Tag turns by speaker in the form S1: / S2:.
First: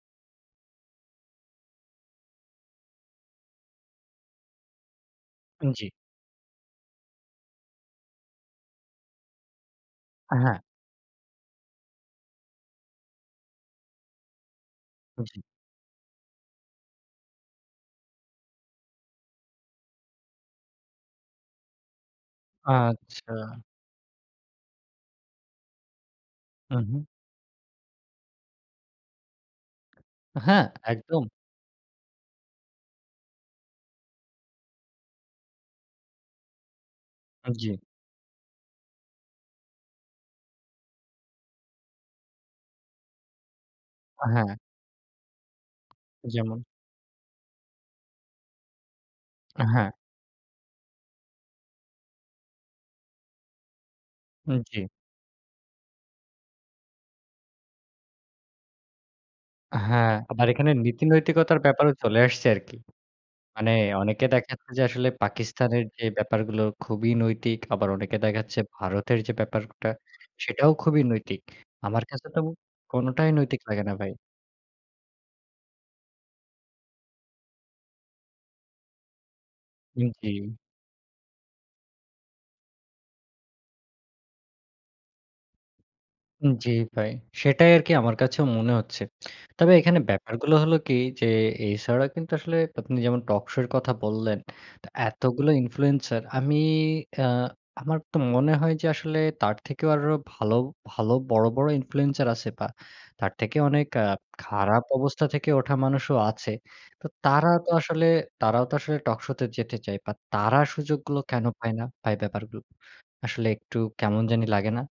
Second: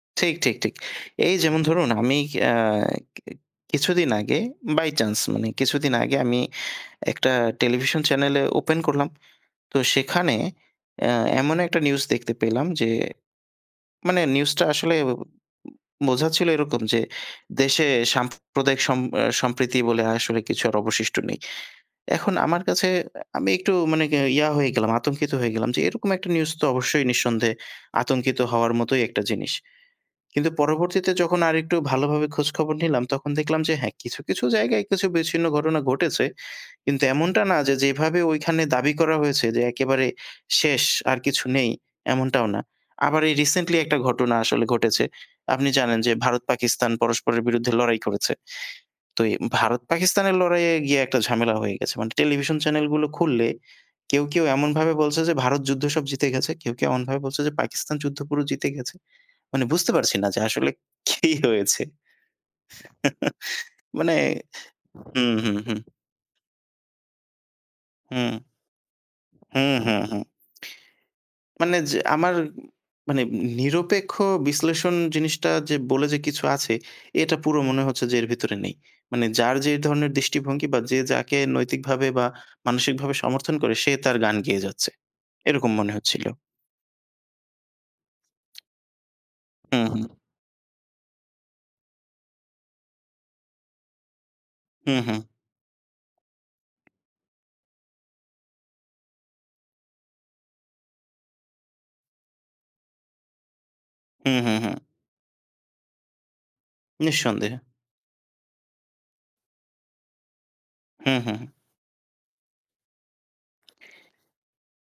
S1: ঠিক, ঠিক, ঠিক। এই যেমন ধরুন আমি আ কি কিছুদিন আগে বাই চান্স মানে
S2: উ জি।
S1: কিছুদিন আগে আমি একটা টেলিভিশন চ্যানেলে ওপেন করলাম। তো
S2: আ
S1: সেখানে
S2: হ্যাঁ।
S1: আ এমন একটা নিউজ দেখতে পেলাম যে, মানে নিউজটা আসলে উ
S2: হুম, জি।
S1: বোঝাচ্ছিল এরকম যে, দেশে সাম্প্রদায়িক সম আ সম্প্রীতি বলে আসলে কিছু আর অবশিষ্ট্য নেই। এখন আমার কাছে
S2: আচ্ছা।
S1: আমি একটু মানে ইয়া হয়ে গেলাম আতঙ্কিত হয়ে গেলাম, যে এরকম একটা নিউজ তো
S2: হুম, হুম।
S1: অবশ্যই নিঃসন্দেহে আতঙ্কিত হওয়ার মতোই একটা জিনিস। কিন্তু
S2: হ্যাঁ,
S1: পরবর্তীতে
S2: একদম।
S1: যখন আরেকটু ভালোভাবে খোঁজখবর নিলাম তখন দেখলাম যে, "হ্যাঁ, কিছু, কিছু জায়গায় কিছু বিচ্ছিন্ন ঘটনা ঘটেছে"। কিন্তু এমনটা
S2: উ
S1: না যে
S2: জি।
S1: যেভাবে ঐখানে দাবি করা হয়েছে যে একেবারে শেষ আর কিছু নেই এমনটাও না। আবার এই রিসেন্টলি একটা
S2: আ
S1: ঘটনা
S2: হ্যাঁ।
S1: আসলে ঘটেছে। আপনি জানেন যে
S2: যেমন?
S1: ভারত-পাকিস্তান পরস্পরের বিরুদ্ধে লড়াই করেছে। তো এ
S2: আ হ্যাঁ।
S1: ভারত-পাকিস্তানের লড়াইয়ে গিয়ে একটা ঝামেলা হয়ে গেছে। মানে টেলিভিশন চ্যানেলগুলো খুললে কেউ, কেউ
S2: হুম, জি।
S1: এমনভাবে বলছে যে ভারত যুদ্ধ সব জিতে গেছে। কেউ, কেউ এমনভাবে বলছে যে পাকিস্তান যুদ্ধ পুরো জিতে গেছে। মানে বুঝতে
S2: হ্যাঁ,
S1: পারছি না যে
S2: আবার এখানে
S1: আসলে
S2: নীতি
S1: কি
S2: নৈতিকতার
S1: হয়েছে?
S2: ব্যাপারও চলে আসছে আরকি। মানে
S1: মানে
S2: অনেকে দেখাচ্ছে যে, আসলে
S1: হুম, হুম, হুম।
S2: পাকিস্তানের যে ব্যাপারগুলো খুবই নৈতিক, আবার অনেকে
S1: হুম।
S2: দেখাচ্ছে ভারতের যে
S1: হু,
S2: ব্যাপারটা
S1: হু, হু।
S2: সেটাও খুবই নৈতিক।
S1: মানে যে
S2: আমার কাছে
S1: আমার
S2: তো
S1: মানে
S2: কোনটাই নৈতিক লাগে না ভাই।
S1: নিরপেক্ষ বিশ্লেষণ জিনিসটা যে বলে যে, কিছু আছে এটা পুরো মনে হচ্ছে যে এর ভিতরে নেই। মানে যার যে
S2: উ
S1: ধরনের
S2: জি।
S1: দৃষ্টিভঙ্গি বা যে যাকে নৈতিকভাবে বা মানসিকভাবে সমর্থন করে সে তার গান গেয়ে যাচ্ছে। এরকম মনে হচ্ছিল।
S2: উ জি, ভাই। সেটাই আরকি আমার কাছেও মনে হচ্ছে। তবে
S1: হুম,
S2: এখানে
S1: হুম।
S2: ব্যাপারগুলো হল কি যে এই ছাড়া কিন্তু আসলে আপনি যেমন টকশো এর কথা বললেন, তো
S1: হু, হু।
S2: এতগুলো ইনফ্লুয়েন্সার আমি আ আমার তো মনে হয় যে, আসলে তার থেকেও আরো ভাল, ভাল বড়, বড় ইনফ্লুয়েন্সার আছে বা তার থেকে অনেক আ
S1: হু, হু, হু।
S2: খারাপ অবস্থা থেকে ওঠা মানুষও আছে। তো তারা
S1: নিঃসন্দেহে।
S2: তো আসলে তারাও তো আসলে টকশোতে যেতে চায় বা তারা
S1: হু,
S2: সুযোগগুলো কেনো
S1: হু।
S2: পায় না? তাই ব্যাপারগুলো আসলে একটু কেমন জানি লাগে না?